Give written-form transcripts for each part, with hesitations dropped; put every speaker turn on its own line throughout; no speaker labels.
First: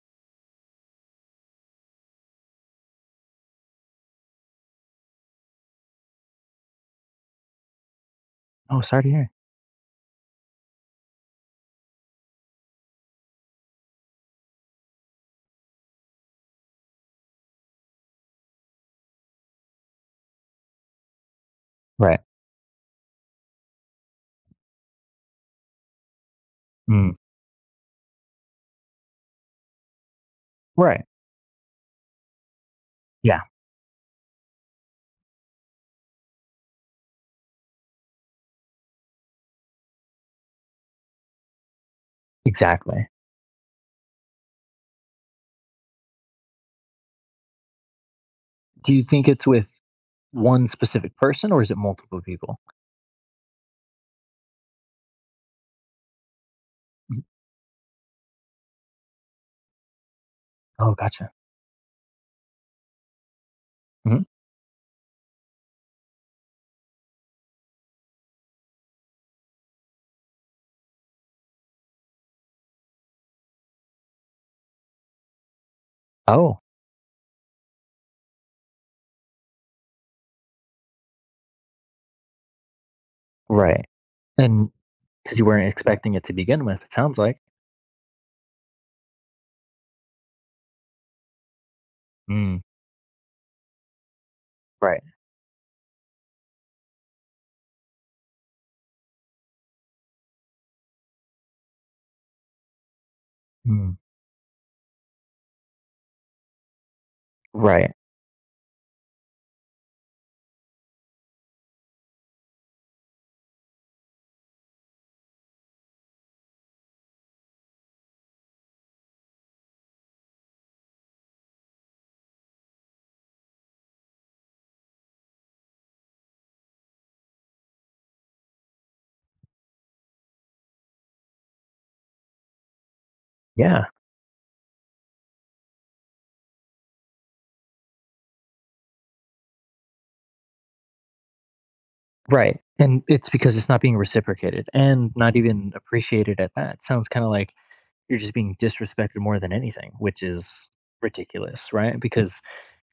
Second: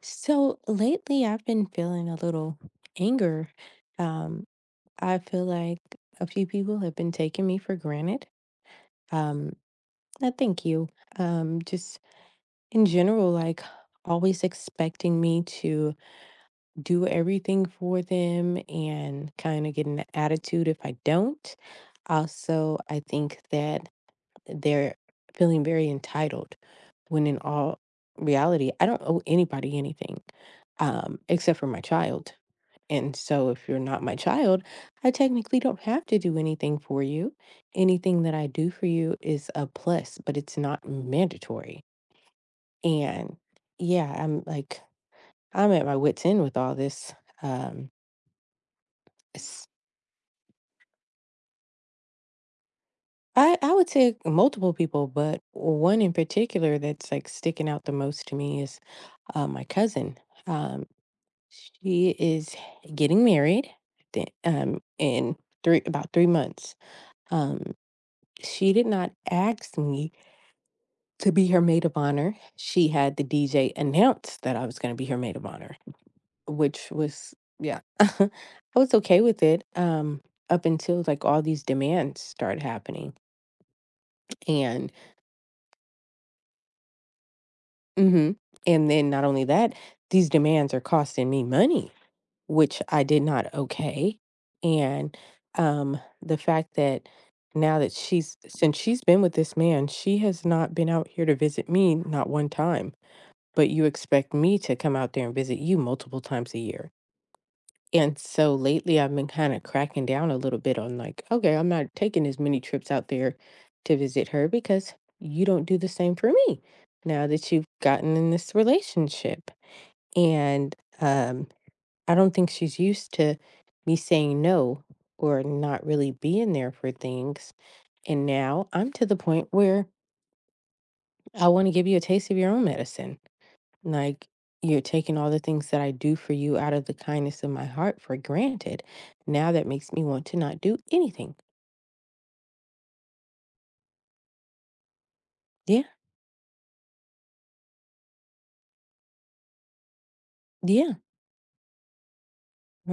So lately, I've been feeling a little anger. Um, I feel like a few people have been taking me for granted.
Oh, sorry to hear.
Um, no, thank you. Just in general, like always expecting me to do everything for them and kind of getting the attitude if I don't.
Right.
Also, I think that they're feeling very entitled
Mm.
when in all reality, I don't owe anybody anything,
Right.
except for my child. And
Yeah,
so if you're not my child, I technically don't have to do anything for you. Anything that I do for you is a plus, but it's not mandatory.
exactly.
And yeah, I'm like I'm at my wit's end with all this. Um
Do you think it's
s-
with one specific person or is it multiple people?
I would say multiple people, but one in particular that's
Mhm.
like sticking out the most to me is my cousin. Um,
Oh, gotcha.
she is getting married
Mhm.
in three about 3 months. Um, she did not ask me to be her maid of honor. She had the DJ announce that I was going to be her maid of honor,
Oh,
which was yeah, I was okay with it. Up until like all these demands start happening,
right. And
and
because you weren't expecting it to begin with, it sounds like.
hmm and then not only that, these demands are costing me money
Mm.
which I did not okay.
Right.
And the fact that since she's been with this man, she has not been out here to visit me, not one time, but you
Mm.
expect me to come out there and visit you multiple times a year.
Right.
And so lately I've been kind of cracking down a little bit on like, okay, I'm not taking as many trips out there to visit her because you don't do the same for me now that you've gotten in this relationship. And, um, I don't think she's used to me saying no or not really being there for things. And now I'm to the point where I want to give you a taste of your own medicine.
Yeah.
Like, you're taking all the things that I do for you out of the kindness of my heart for granted. Now that makes me want to not do anything.
Right. And it's because it's not being reciprocated and not even
Yeah.
appreciated at that. Sounds kind of like you're just being disrespected more than anything, which is
Yeah.
ridiculous, right? Because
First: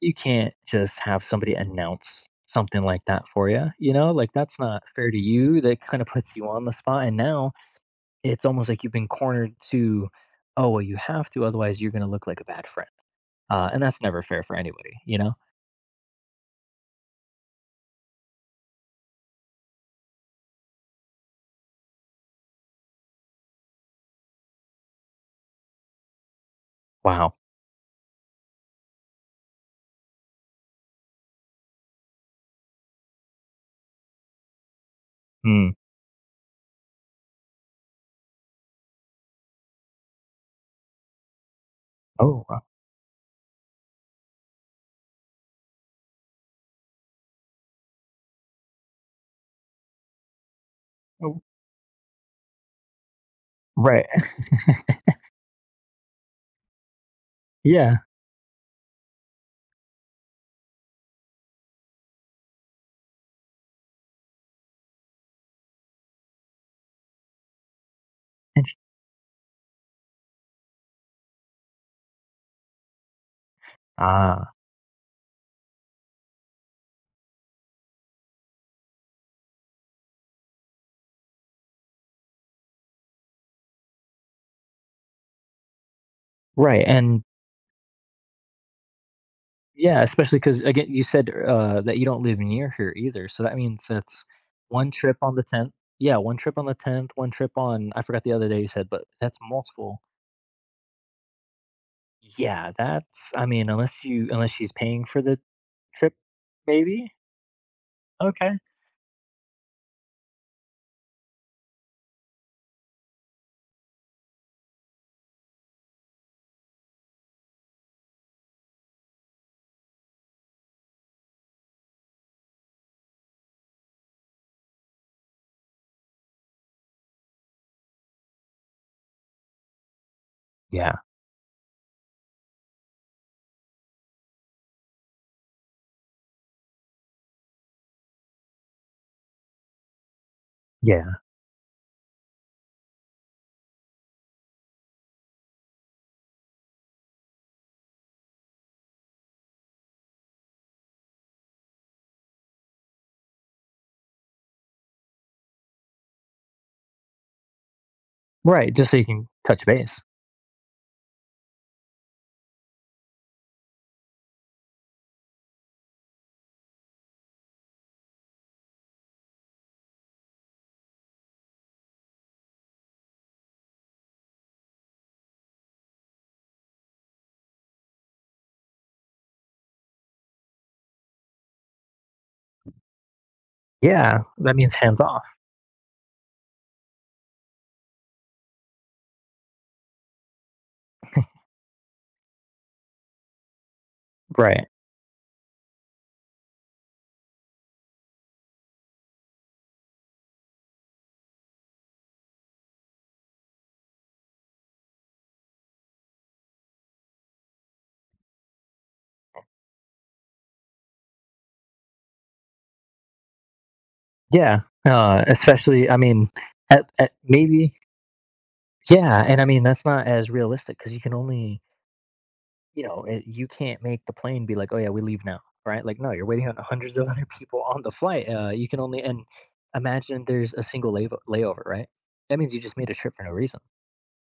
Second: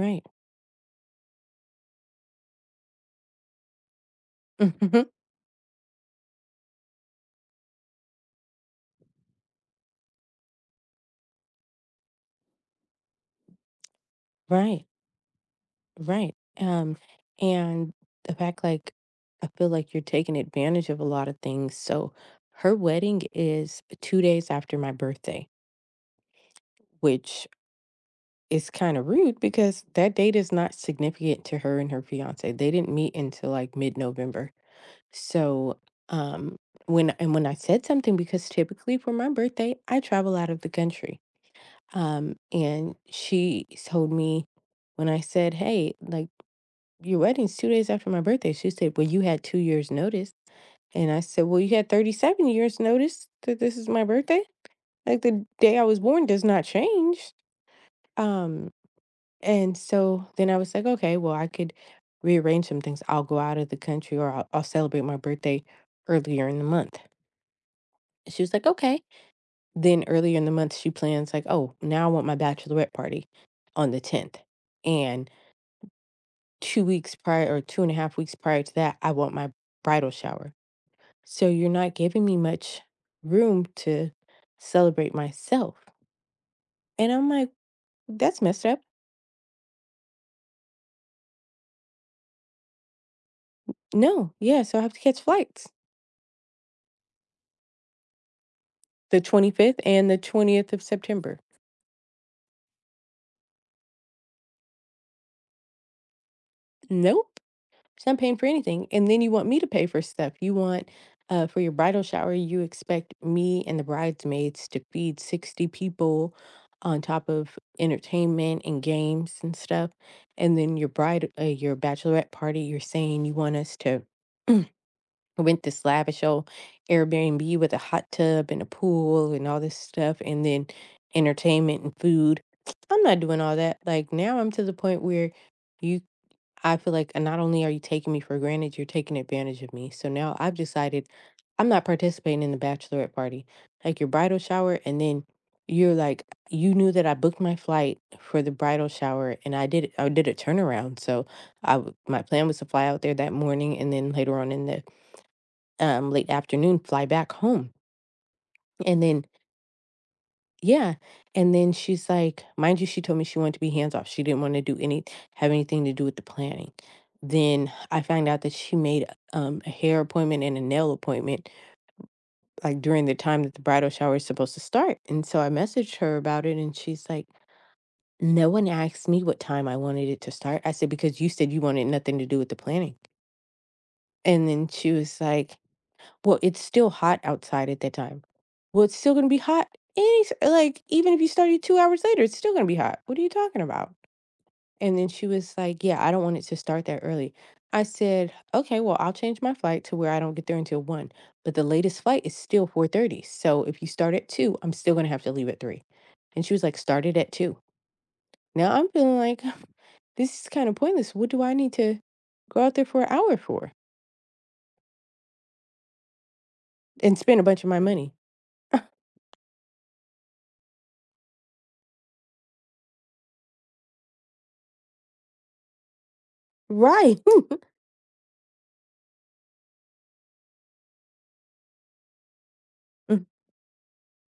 you can't just have somebody announce something like that for you, you know? Like that's not fair to you. That kind of puts you on the spot. And now it's almost like you've been cornered to, oh, well, you have to, otherwise you're going to look like a bad friend. And that's never fair for
Right.
anybody,
Right. Um, and the fact like I feel like you're taking advantage of a lot of things. So her wedding is 2 days after my birthday,
Wow.
which is kind of rude because that date is not significant to her and her fiance. They didn't meet until like mid-November.
Hmm.
So um when I said something because typically for my birthday, I travel out of the country.
Oh, wow.
And she told me when I said, "Hey, like your wedding's 2 days after my birthday." She said, "Well, you had 2 years' notice." And I
Oh,
said, "Well, you had 37 years' notice that this is my
right.
birthday. Like, the day I was born does not change."
Yeah.
Um, and so then I was like, "Okay, well, I could rearrange some things. I'll go out of the country or I'll celebrate my birthday earlier in the month." And she was like,
Int-
"Okay." Then earlier in the month, she plans like, "Oh, now I want my bachelorette party on the 10th."
Ah,
And 2 weeks prior, or 2.5 weeks prior to that, I want my bridal shower. So you're not giving me much room to celebrate myself.
right.
And
And
I'm like, that's messed up.
yeah, especially because again, you said, that you don't live near here either, so that means that's
No, yeah, so I
1
have to
trip
catch
on the
flights
10th, yeah, 1 trip on the 10th, 1 trip on I forgot the other day you said, but
the
that's
25th
multiple.
and the 20th of September.
Yeah, that's, I mean, unless you, unless she's paying for the trip, maybe?
Nope, so I'm paying for
Okay.
anything. And then you want me to pay for stuff. You want for your bridal shower, you expect me and the bridesmaids to feed 60 people on top of entertainment and games and stuff. And then your your bachelorette party, you're saying you want us to. I went this lavish old Airbnb with a hot tub and a pool and all this stuff, and then
Yeah,
entertainment and food. I'm not doing all that. Like now, I'm to the point where you, I feel like not only are you taking me for granted, you're taking advantage of me. So now I've decided
yeah.
I'm not participating in the bachelorette party, like your bridal shower, and then you're like, you knew that I booked my flight for the bridal shower, and I did a turnaround. So my plan was to fly out there that morning, and then later on in the late afternoon, fly back home.
Right, just so
And
you
then,
can touch base.
yeah. And then she's like, mind you, she told me she wanted to be hands off. She didn't want to have anything to do with the planning. Then I find out that she made a hair appointment and a nail appointment like during the time that the bridal shower is supposed to start. And so I messaged her about it and she's like, no one asked me what time I wanted it to start. I said, because you said you wanted nothing to do with the planning.
Yeah,
And
that
then
means
she
hands
was
off.
like, "Well, it's still hot outside at that time." Well, it's still gonna be hot any s like, even if you started 2 hours later, it's still gonna be hot. What are you talking about?
Right.
And then she was like, "Yeah, I don't want it to start that early." I said, "Okay, well, I'll change my flight to where I don't get there until 1, but the latest flight is still 4:30, so if you start at 2, I'm still gonna have to leave at 3." And she was like, "Started at 2." Now I'm feeling like, this is kinda pointless. What do I need to go out there for an hour for
Yeah, especially I mean, at
and spend a bunch of
maybe
my money?
yeah, and I mean, that's not as realistic because you can only, you know, it, you can't make the plane be like, "Oh yeah, we leave now," right? Like, no, you're waiting on hundreds of
Right.
other people on the flight. You can only, and imagine there's a single layover, right? That means you just made a trip for no reason.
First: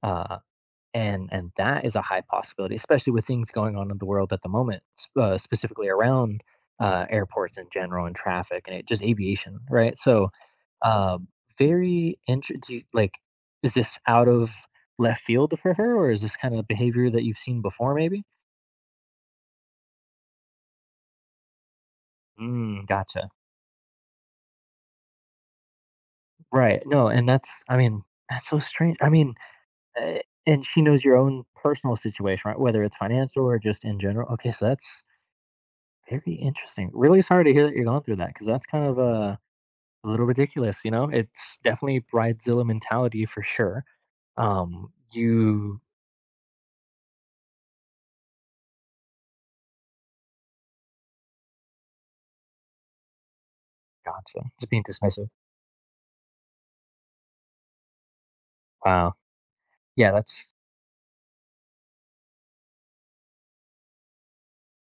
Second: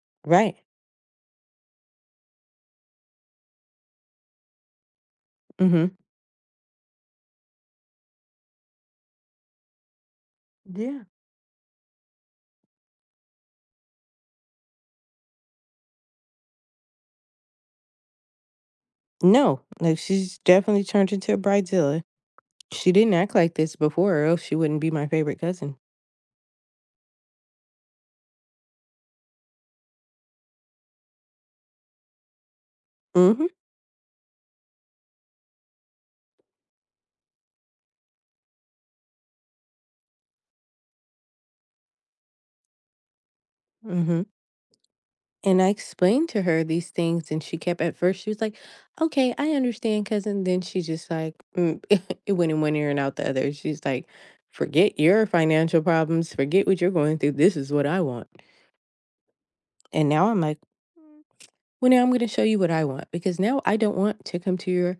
Uh,
Right.
and that is a high possibility, especially with things going on in the world at the moment, specifically
Mhm.
around airports in general and traffic and it, just aviation, right? So,
Yeah.
uh, very interesting. Like, is this out of left field for her, or is this kind of behavior that you've seen before? Maybe.
No, like she's definitely turned into a bridezilla.
Mm,
She didn't
gotcha.
act like this before, or else she wouldn't be my favorite cousin.
Right. No, and that's, I mean, that's so strange. I mean, uh, and she knows your own personal situation, right? Whether it's financial
Mhm,
or just in general. Okay, so that's very interesting. Really sorry to hear that you're going through that because that's kind of a little ridiculous, It's definitely bridezilla mentality for sure.
mhm. And I
You
explained to her these things, and she kept at first she was like, "Okay, I understand, cousin." Then she just like it went in one ear and out the other. She's like,
gotcha. Just being
"Forget your
dismissive.
financial problems. Forget what you're going through. This is what I want."
Wow.
And
Yeah,
now I'm
that's
like, "Mm, "Well, now I'm going to show you what I want because now I don't want to come to your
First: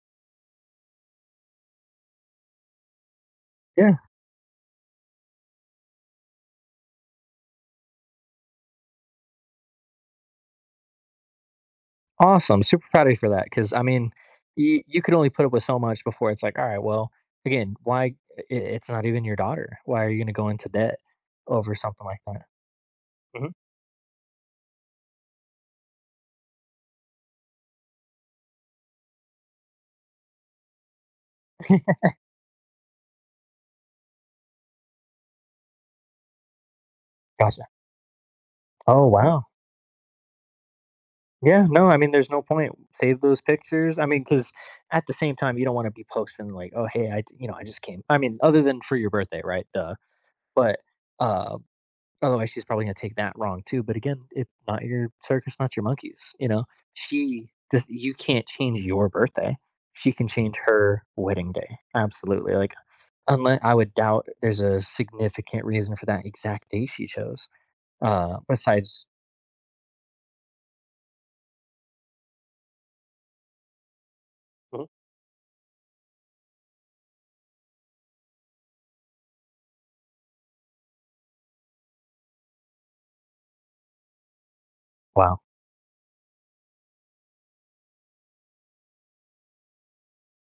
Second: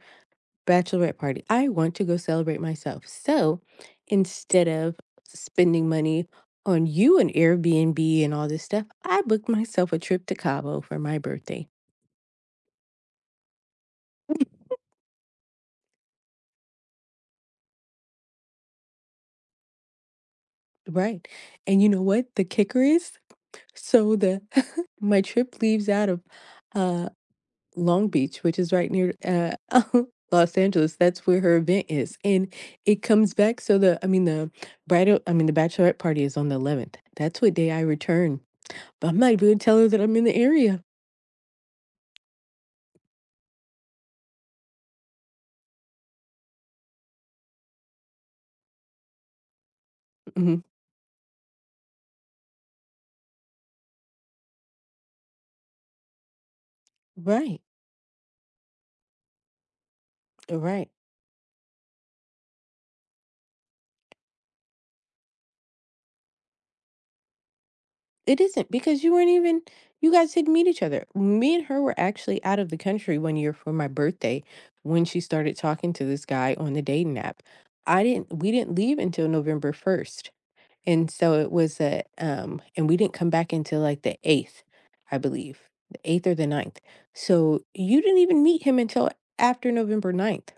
bachelorette party. I want to go celebrate myself. So
yeah.
instead of spending money on you and Airbnb and all this stuff, I booked myself a trip to Cabo for my birthday."
Awesome, super proud of you for that. Because I mean, you could only put up with so much before it's like, "All right, well, again, why I it's not even your daughter. Why are you gonna go into debt
Right.
over
And you know
something like
what the
that?"
kicker is?
Mhm.
So the my trip leaves out of uh Long Beach, which is right near Los Angeles. That's where her event is. And it comes back, so the I mean the bridal I mean the bachelorette party is on the 11th. That's what
Gotcha.
day I return.
Oh,
I'm not
wow.
even gonna tell her that I'm in the area.
Yeah, no, I mean, there's no point. Save those pictures. I mean, because at the same time, you don't wanna be posting like, "Oh, hey, I" d- "I just came" I mean, other than for your birthday, right, duh,
Mhm.
but, uh otherwise, she's probably gonna take that wrong too. But again, it's not your circus, not your monkeys. She
Right,
just you can't change your birthday. She can change
right.
her wedding day. Absolutely. Like unless I would doubt there's a significant reason for that exact day she chose.
It isn't because
Besides,
you weren't even you guys didn't meet each other. Me and her were actually out of the country one year for my birthday
mhm.
when she started talking to this guy on the dating app. I didn't We didn't leave until November 1st. And so it was a and we didn't come back until like the 8th, I
Wow,
believe. The 8th or the ninth. So you didn't even meet him until after November 9th.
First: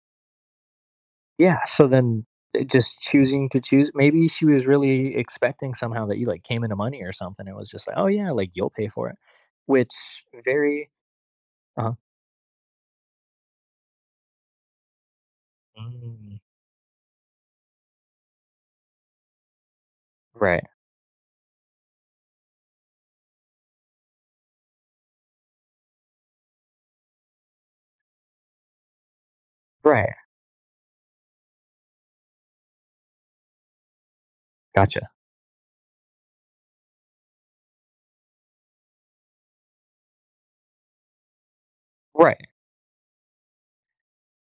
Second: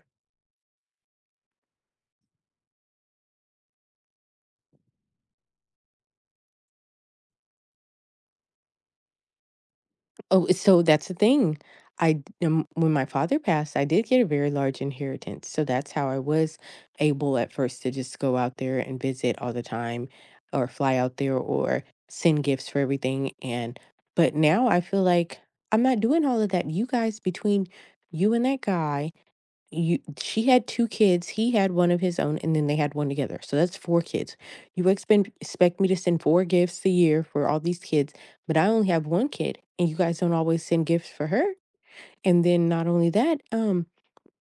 yeah. So then, just choosing to choose. Maybe she was really expecting somehow that you like came into money or something. It was just like, oh yeah, like you'll pay for it, which
Oh, so
very
that's the thing.
uh,
When my father passed, I did get a very large inheritance. So that's how I
mm,
was able at first to just go out there and visit all the time,
right,
or fly out there, or send gifts for everything, and but now I feel like I'm not doing all of that. You guys, between you and that guy, you
right.
she had 2 kids, he had 1 of his own, and then they had 1 together, so that's 4 kids. You
Gotcha.
expect me to send 4 gifts a year for all these kids, but I only have 1 kid, and you guys don't always send gifts for her? And
Right.
then not only that,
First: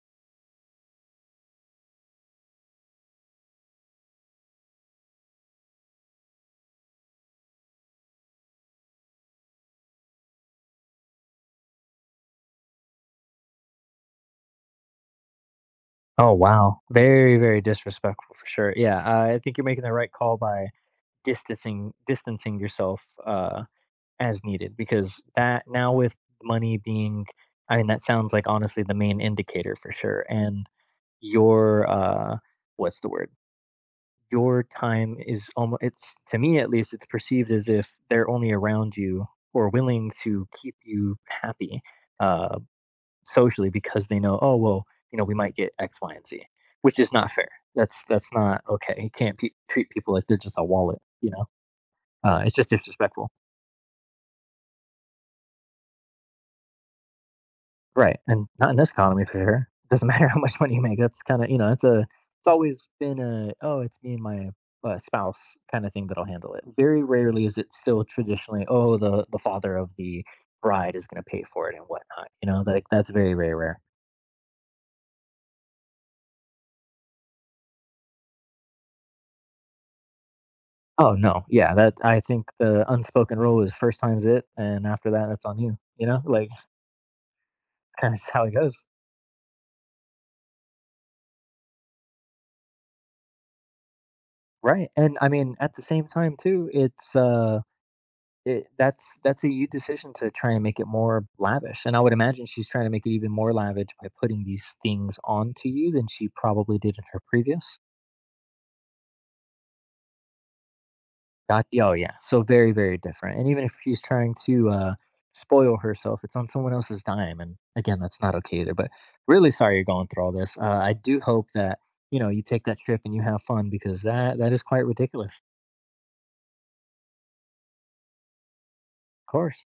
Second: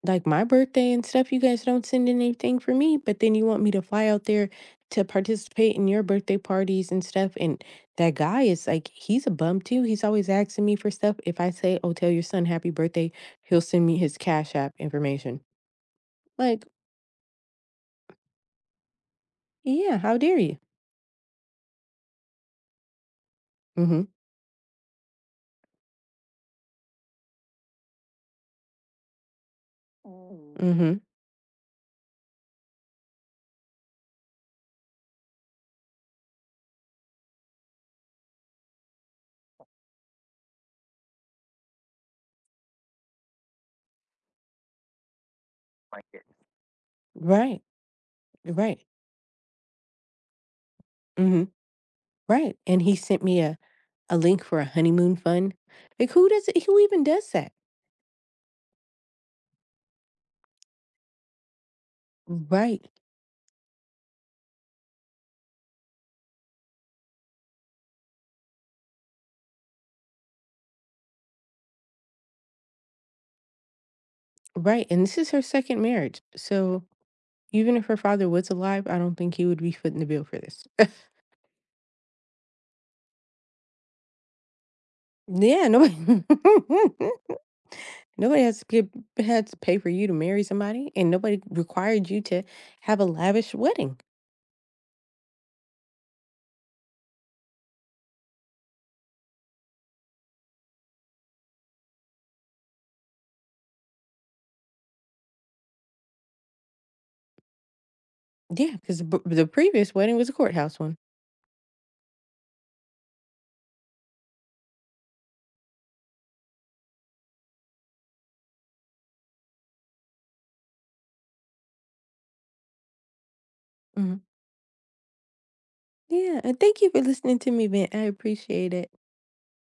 like, my birthday and stuff, you guys don't send anything for me, but then you want me to fly out there to participate in your birthday parties and stuff, and that guy is, like, he's a bum too, he's always asking me for stuff. If I say, "Oh, tell your son happy birthday," he'll send me his Cash App information.
Oh,
Like,
wow. Very, very disrespectful for sure. Yeah, I think you're making the
yeah,
right
how
call
dare you?
by distancing yourself
Mhm,
as needed because that now with money being, I mean, that sounds like honestly the main indicator for sure. And
mhm.
your what's the word? Your time is almost it's to me at least it's perceived as if they're only around you or willing to keep you happy. Uh, Socially because they know, "Oh, well, we might get X,
Like
Y,
it.
and Z," which is not fair.
Right,
That's not
right,
okay. You can't pe treat people like they're just a wallet,
mm mhm,
It's
right,
just
and he sent
disrespectful.
me a link for a honeymoon fund. Like, who even does that?
Right, and not in this economy for sure. Doesn't matter how much money you make. That's kinda, it's a it's
Right,
always been a, "Oh, it's me and my, spouse," kinda thing that'll handle it. Very rarely is it still traditionally, "Oh, the father of the bride is gonna pay for it," and whatnot, Like, that's very, very rare.
right, and this is her 2nd marriage, so even if her father was alive, I don't think he would be footing the bill for this.
Oh, no. Yeah, that I think the unspoken rule is first time's it, and after that, that's on
Yeah,
you,
nobody
you know? Like, kinda
nobody
how it
has to
goes.
give had to pay for you to marry somebody, and nobody required you to have a lavish wedding.
Right, and, I mean, at the same time, too, it's, it that's a you decision to try and make it more lavish, and I would imagine she's trying to make it even more lavish by putting these things onto you than she probably did in her previous.
Yeah, because the previous wedding was a courthouse one.
Got oh, yeah. So very, very different. And even if she's trying to spoil herself, it's on someone else's dime. And again, that's not okay either. But really sorry you're going through all this. I do hope that, you take that trip and you have fun because
Mhm.
that is quite ridiculous.
Yeah, and thank you for listening to me, Ben. I appreciate it.
Of course.